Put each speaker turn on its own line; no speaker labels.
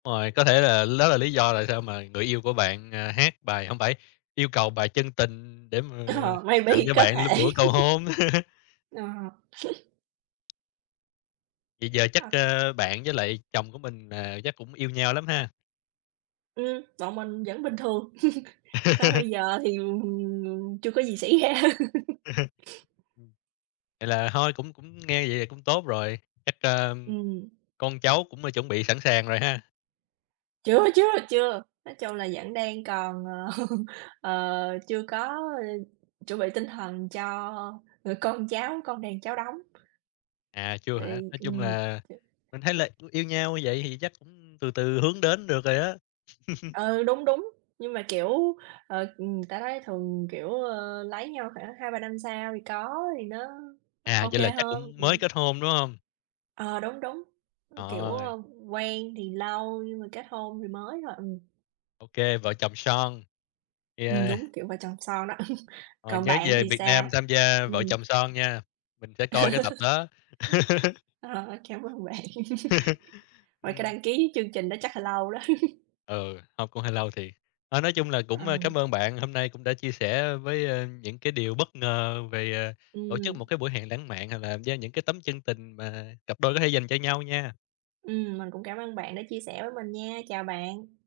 Rồi, có thể là đó là lý do tại sao mà người yêu của bạn, à, hát bài, hông phải, yêu cầu bài Chân Tình để mà
Ờ,
tặng
maybe,
cho
có
bạn lúc
thể.
bữa cầu hôn.
Ờ.
Vậy giờ chắc,
À.
ơ, bạn với lại chồng của mình, à, chắc cũng yêu nhau lắm ha?
Ừm, bọn mình vẫn bình thường. Tới bây giờ thì, ừm, chưa có gì xảy ra.
Ừm. Vậy là thôi cũng cũng nghe vậy cũng tốt rồi. Chắc, a,
Ừm.
con cháu cũng, à, chuẩn bị sẵn sàng rồi ha?
Chưa, chưa, chưa. Nói chung là vẫn đang còn, ờ, ờ, chưa có, ơ, chuẩn bị tinh thần cho người con cháu, con đàn cháu đống.
À, chưa
Thì,
hả? Nói chung
ừm,
là
ch
mình thấy là yêu yêu nhau như vậy thì chắc cũng từ từ hướng đến được rồi đó.
Ừ, đúng, đúng. Nhưng mà, kiểu, ờ, ừm, ta nói thường, kiểu, ờ, lấy nhau khoảng 2-3 năm sau thì có thì nó O
À,
OK
vậy là chắc
hơn.
cũng mới
Ừm.
kết hôn, đúng hông?
Ờ, đúng, đúng. Ừm, kiểu,
Ờ.
ờm, quen thì lâu nhưng mà kết hôn thì mới thôi. Ừm.
OK, vợ chồng son.
Ừm,
Yeah.
đúng kiểu vợ chồng son đó.
Rồi,
Còn
nhớ
bạn
về
thì
Việt Nam
sao?
tham gia Vợ
Ừm.
Chồng Son nha. Mình sẽ coi cái tập đó.
Ờ, cám ơn bạn. Mà cái
Ừm.
đăng ký chương trình đó chắc là lâu đó.
Ừ, hông cũng hơi lâu thiệt. Ờ, nói chung là
Ờ.
cũng, a, cám ơn bạn, hôm nay cũng đã chia sẻ với, a, những cái điều bất ngờ về, à, tổ chức
Ừm.
một cái buổi hẹn lãng mạn hoặc là gieo những cái tấm chân tình mà cặp đôi có thể dành cho nhau nha.
Ừm, mình cũng cảm ơn bạn đã chia sẻ với mình nha. Chào bạn.